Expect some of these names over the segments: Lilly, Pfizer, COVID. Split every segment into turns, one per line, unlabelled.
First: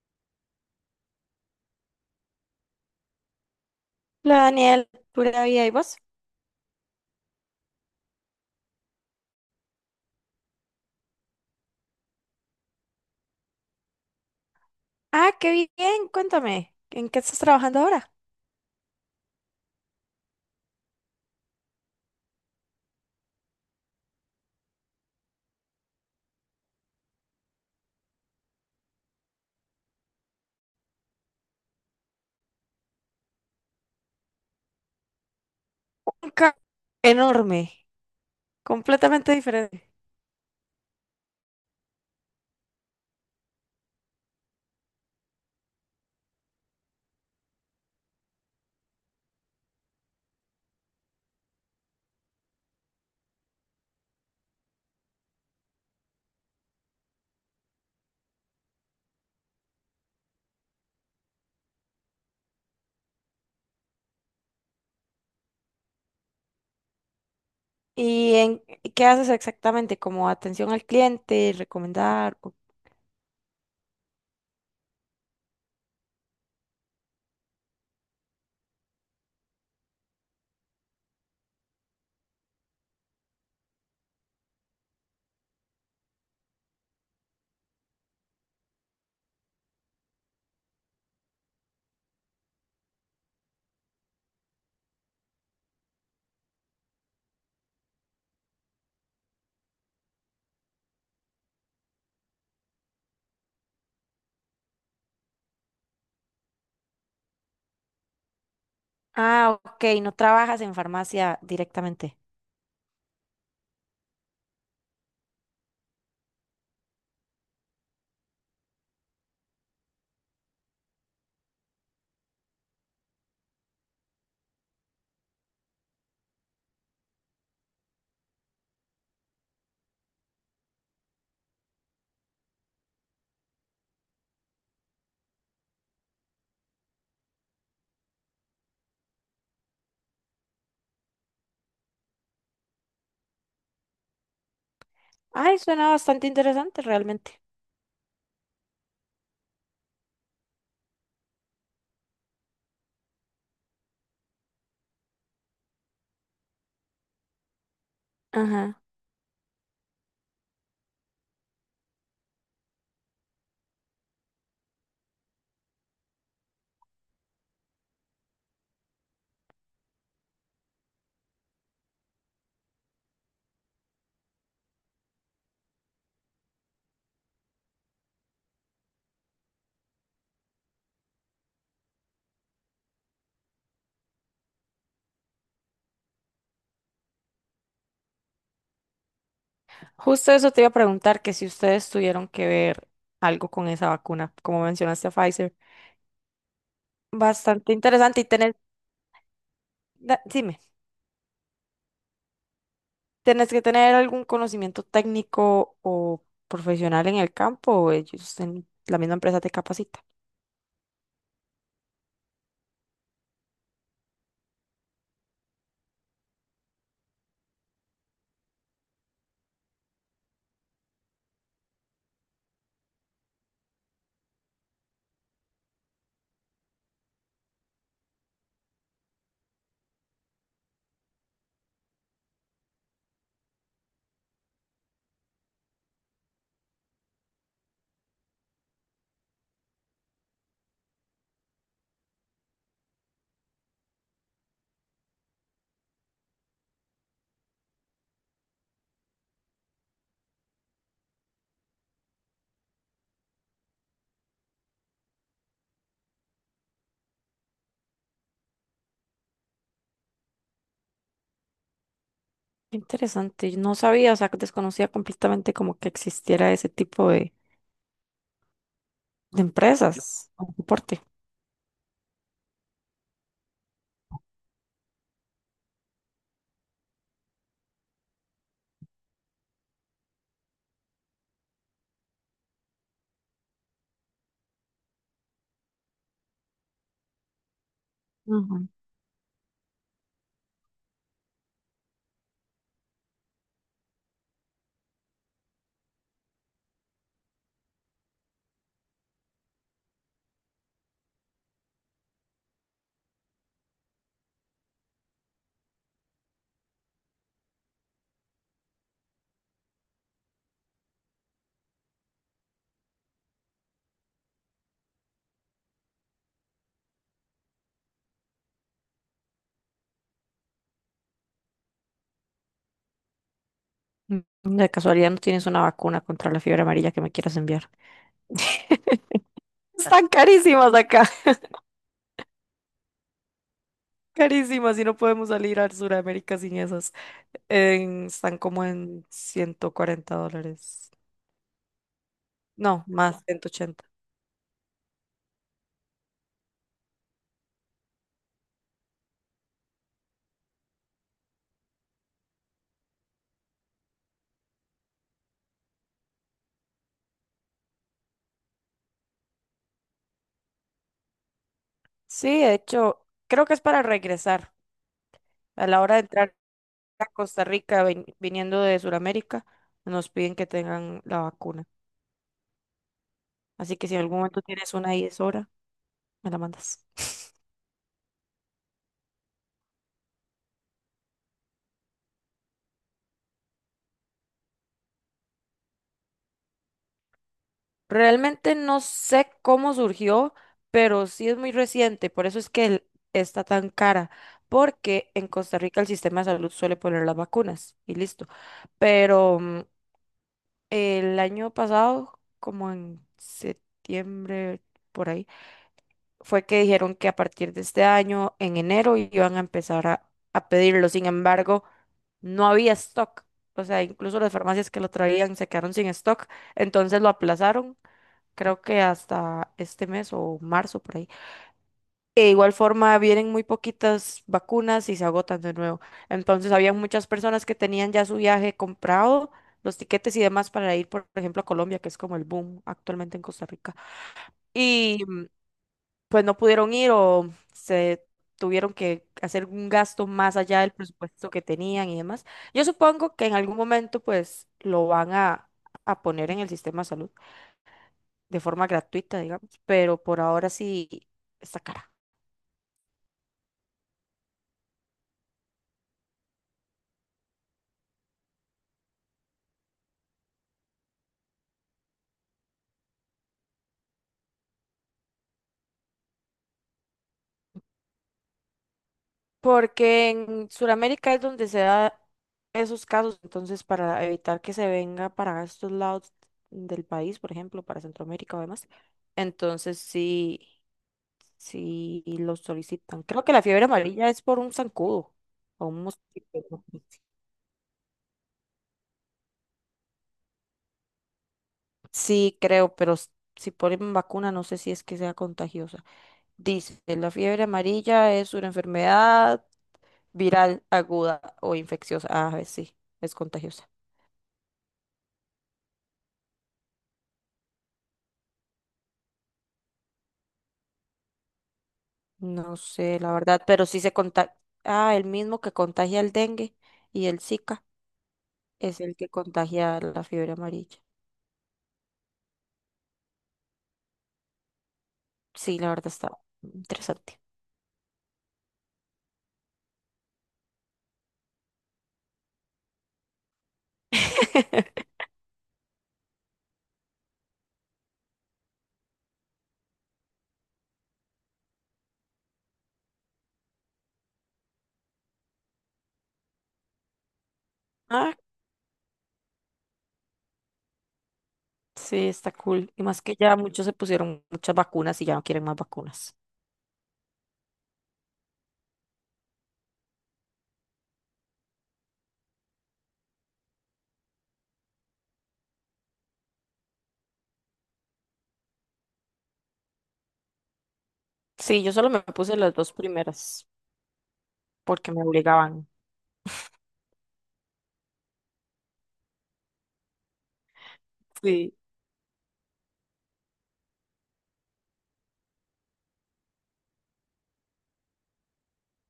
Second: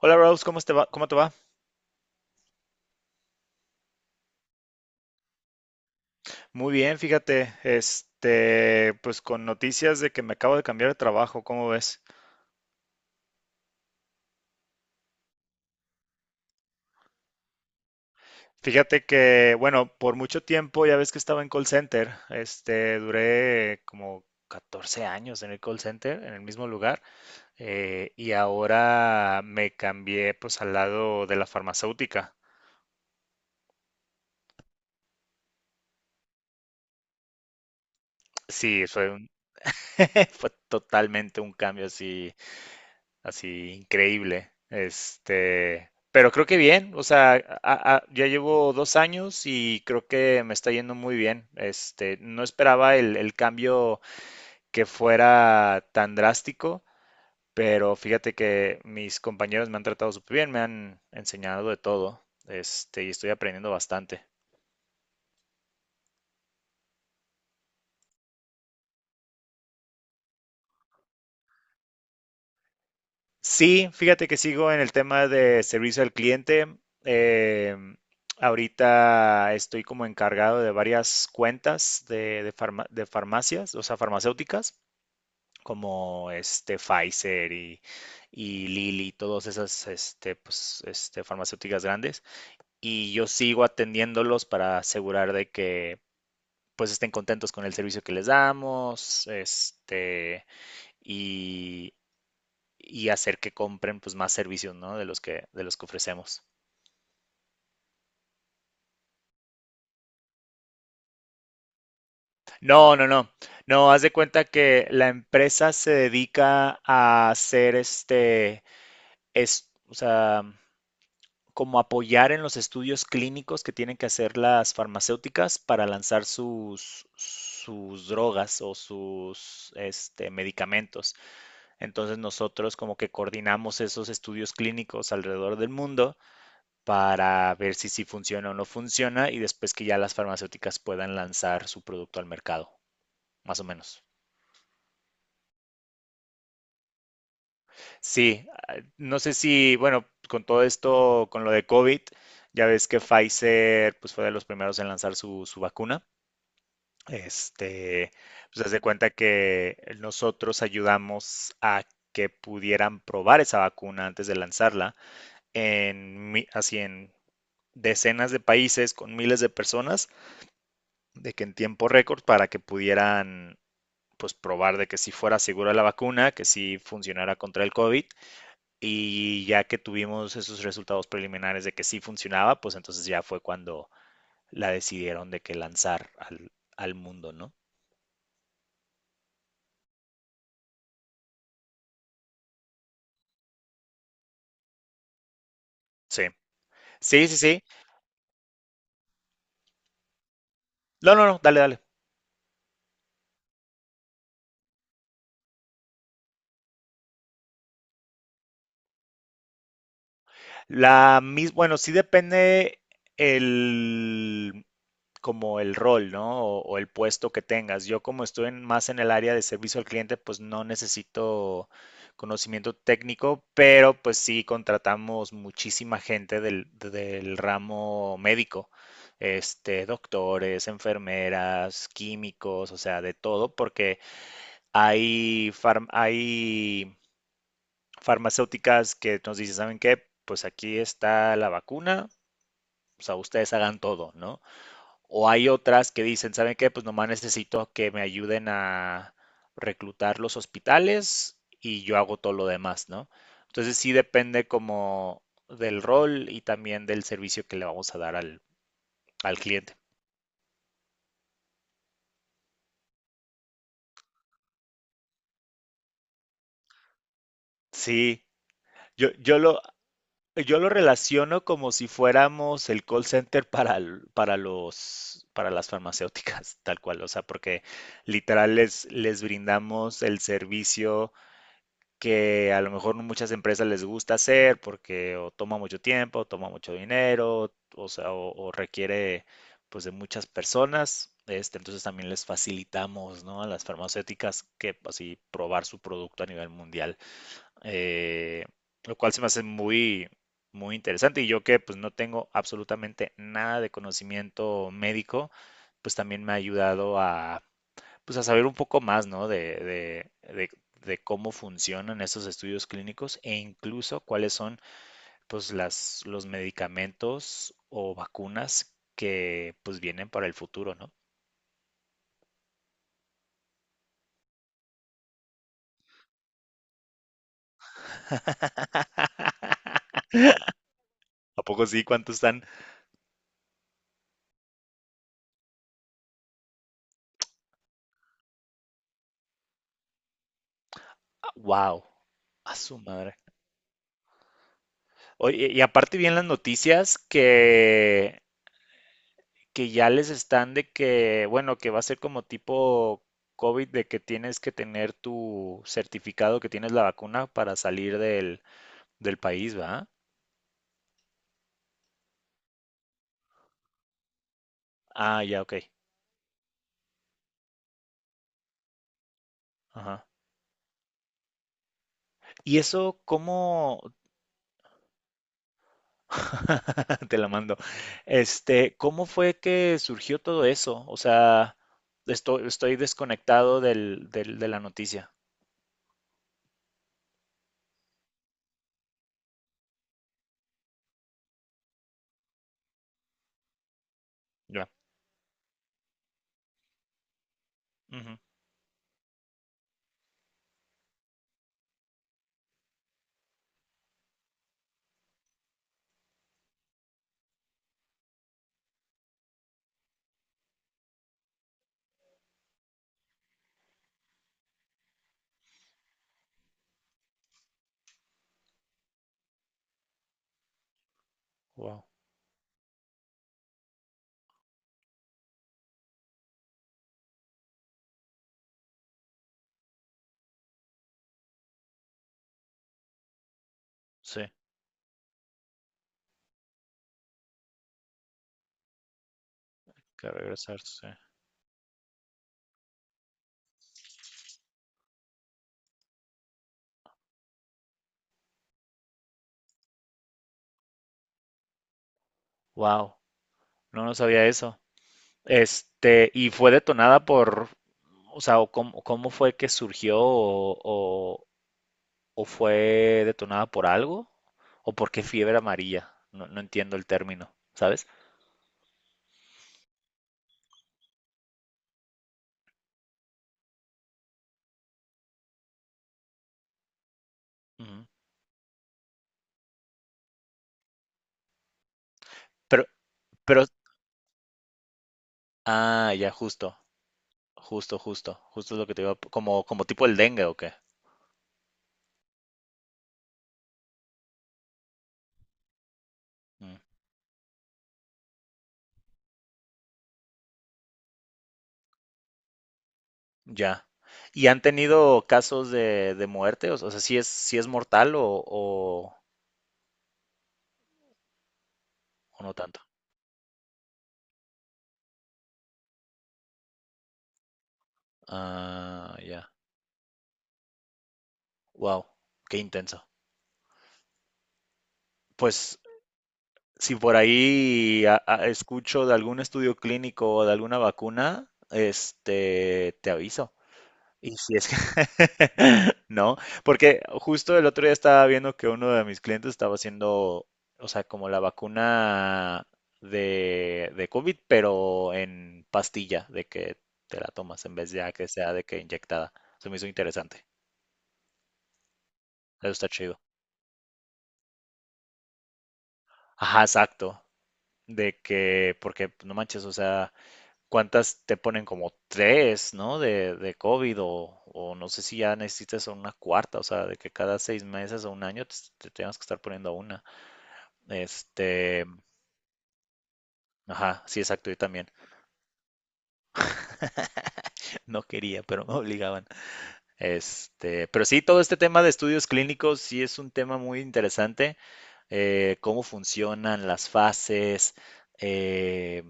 Hola Rose, ¿cómo te va? ¿Cómo te va?
Hola Daniel, pura vida, ¿y vos?
Muy bien, fíjate, pues con noticias de que me acabo de cambiar de trabajo, ¿cómo ves?
Ah, qué bien, cuéntame, ¿en qué estás trabajando ahora?
Fíjate que, bueno, por mucho tiempo ya ves que estaba en call center, duré como 14 años en el call center, en el mismo lugar, y ahora me cambié pues al lado de la farmacéutica.
Un ca- Enorme,
Sí,
completamente diferente.
fue totalmente un cambio así. Así, increíble. Pero creo que bien, o sea, ya llevo 2 años y creo que me está yendo muy bien. No esperaba el cambio que fuera tan drástico, pero fíjate que mis compañeros me han tratado súper bien, me han enseñado de todo, y estoy aprendiendo bastante.
¿Y en qué haces exactamente? ¿Como atención al cliente, recomendar? O-
Sí, fíjate que sigo en el tema de servicio al cliente. Eh, Ahorita estoy como encargado de varias cuentas de farmacias, o sea, farmacéuticas, como Pfizer y Lilly, todas esas pues, farmacéuticas grandes. Y yo sigo atendiéndolos para asegurar de que pues estén contentos con el servicio que les damos, y, y hacer que compren pues más servicios, ¿no? De los que ofrecemos.
Ah, ok, no trabajas en farmacia directamente.
No, no, no. No, haz de cuenta que la empresa se dedica a hacer o sea, como apoyar en los estudios clínicos que tienen que hacer las farmacéuticas para lanzar sus drogas o sus medicamentos. Entonces nosotros como que coordinamos esos estudios clínicos alrededor del mundo para ver si sí funciona o no funciona, y después que ya las farmacéuticas puedan lanzar su producto al mercado, más o menos.
Ay, suena bastante interesante realmente.
Sí, ah, no sé si, bueno, con todo esto, con lo de COVID, ya ves que Pfizer pues fue de los primeros en lanzar su vacuna. Este, pues haz de
Ajá.
cuenta que nosotros ayudamos a que pudieran probar esa vacuna antes de lanzarla así en decenas de países con miles de personas de que en tiempo récord para que pudieran pues probar de que si fuera segura la vacuna, que sí funcionara contra el COVID, y ya que tuvimos esos resultados preliminares de que sí funcionaba, pues entonces ya fue cuando la decidieron de que lanzar al mundo, ¿no?
Justo eso te iba a preguntar, que si ustedes tuvieron que ver algo con esa vacuna, como mencionaste a Pfizer.
Sí, sí, sí, sí.
Bastante interesante y tener... Dime.
No, no, no, dale, dale.
¿Tenés que tener algún conocimiento técnico o profesional en el campo o ellos en la misma empresa te capacita?
Bueno, sí depende el como el rol, ¿no? O el puesto que tengas. Yo como estoy más en el área de servicio al cliente, pues no necesito conocimiento técnico, pero pues sí contratamos muchísima gente del ramo médico, doctores, enfermeras, químicos, o sea, de todo, porque hay farmacéuticas que nos dicen, ¿saben qué? Pues aquí está la vacuna, o sea, ustedes hagan todo, ¿no? O hay otras que dicen, ¿saben qué? Pues nomás necesito que me ayuden a reclutar los hospitales y yo hago todo lo demás, ¿no? Entonces sí depende como del rol y también del servicio que le vamos a dar al cliente.
Qué interesante, yo no sabía, o sea, que desconocía completamente como que existiera ese tipo
Sí, yo, yo
de
lo,
empresas o
yo lo
soporte.
relaciono como si fuéramos el call center para, l- para los, para las farmacéuticas, tal cual, o sea, porque literal les brindamos el servicio que a lo mejor no muchas empresas les gusta hacer porque o toma mucho tiempo, o toma mucho dinero, o sea, o
Ujú.
requiere pues de muchas personas. Entonces también les facilitamos, ¿no?, a las farmacéuticas que así probar su producto a nivel mundial, eh, lo cual se me hace muy, muy interesante. Y yo que pues no tengo absolutamente nada de conocimiento médico, pues también me ha ayudado a, pues, a saber un poco más, ¿no?, de cómo funcionan estos estudios clínicos, e incluso cuáles son pues los medicamentos o vacunas que pues vienen para el futuro, ¿no?
De casualidad no tienes una vacuna contra la fiebre amarilla que me quieras enviar. Están carísimas acá,
¿A poco sí? ¿Cuántos están?
carísimas y no podemos salir al Sudamérica sin esas. Están como en $140.
¡Wow! A su
No,
madre.
más, 180.
Oye, y aparte vi en las noticias que ya les están de que, bueno, que va a ser como tipo COVID de que tienes que tener tu certificado que tienes la vacuna para salir del país, ¿va?
Sí, de hecho, creo que es para regresar.
Ah, ya, ok.
A la hora de entrar a Costa Rica, viniendo de Sudamérica,
Ajá.
nos piden que tengan la vacuna.
¿Y eso
Así
cómo?
que si en algún momento tienes una y es hora, me la mandas.
Te la mando. ¿Cómo fue que surgió todo eso? O sea, estoy desconectado de la noticia.
Realmente no sé cómo surgió, pero sí es muy reciente. Por eso es que está tan cara.
Ya.
Porque en Costa Rica el sistema de salud suele poner las vacunas y
Ujú.
listo. Pero el año pasado, como en septiembre, por ahí fue que dijeron que a partir de este año, en enero, iban a empezar a pedirlo. Sin embargo, no había stock. O sea, incluso las farmacias que lo traían se quedaron sin stock. Entonces lo aplazaron, creo que hasta este mes o marzo por ahí.
Wow.
De igual forma, vienen muy poquitas vacunas y se agotan de nuevo. Entonces, había muchas personas que tenían ya su viaje comprado, los tiquetes y demás para ir, por ejemplo, a Colombia, que es como el boom actualmente en Costa Rica.
Sí,
Y pues no pudieron ir o se tuvieron que hacer un gasto
que
más
regresar,
allá del
sí.
presupuesto que tenían y demás. Yo supongo que en algún momento pues lo van a poner en el sistema de salud de forma gratuita, digamos, pero por ahora sí está cara.
Wow. No, no sabía eso. Y fue detonada por, o sea, o cómo fue que surgió, o fue detonada por algo, o por qué fiebre amarilla. No, no entiendo el término, ¿sabes?
Porque en Sudamérica es donde se da esos casos, entonces para evitar que se venga para estos lados del país, por ejemplo, para
Ujú.
Centroamérica o demás, entonces sí, si lo
Pero,
solicitan. Creo que la
pero,
fiebre amarilla es por un zancudo o un
ah, ya,
mosquito,
justo,
¿no?
justo, justo, justo es lo que te digo, como tipo el dengue o qué.
Sí, creo, pero si ponen vacuna no sé si es que sea contagiosa.
Mm,
Dice, la fiebre amarilla es una enfermedad viral aguda o infecciosa. Ah, a sí, es
ya.
contagiosa.
¿Y han tenido casos de muerte? O o sea, ¿sí es mortal, o no
No
tanto?
sé, la verdad, pero sí se contagia. Ah, el mismo que contagia el dengue y el Zika es el
Ah,
que
ya.
contagia la fiebre amarilla.
Wow, qué intenso. Pues
Sí, la verdad está
si por
interesante.
ahí escucho de algún estudio clínico o de alguna vacuna, te aviso. Y si es que no, porque justo el otro día estaba viendo que uno de mis clientes estaba haciendo, o sea, como la vacuna de COVID, pero en pastilla, de que te la tomas en vez de a que
Ah,
sea de que inyectada. Eso me hizo interesante.
sí, está
Eso está
cool. Y
chido.
más que ya muchos se pusieron muchas vacunas y ya no quieren más vacunas.
Ajá, exacto. De que, porque pues, no manches, o sea. ¿Cuántas te ponen, como tres, no? De COVID, o no sé si ya necesitas una cuarta, o sea, de que cada 6 meses o un año te tengas que estar poniendo una.
Sí,
Este,
yo solo me puse las dos primeras
ajá, sí, exacto, yo también.
porque me obligaban.
No quería, pero me obligaban. Pero sí, todo este
Sí.
tema de estudios clínicos sí es un tema muy interesante. Cómo funcionan las fases, eh,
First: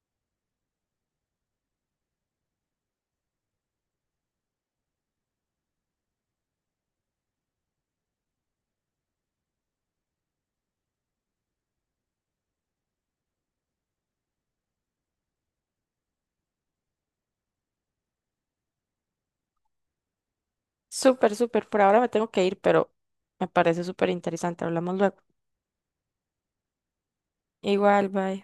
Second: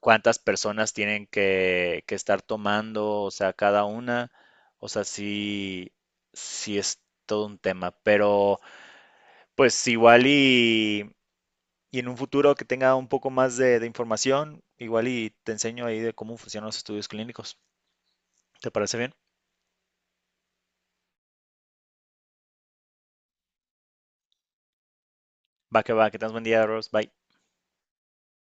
cuántas personas tienen que estar tomando, o sea, cada una, o sea, sí es todo un tema, pero pues igual y en un futuro que tenga un poco más de información, igual y te enseño ahí de cómo funcionan los estudios clínicos. ¿Te parece bien?
Súper, súper. Por ahora me tengo que ir, pero me parece súper interesante. Hablamos luego.
Va, que tengas buen día, Rose. Bye.
Igual, bye.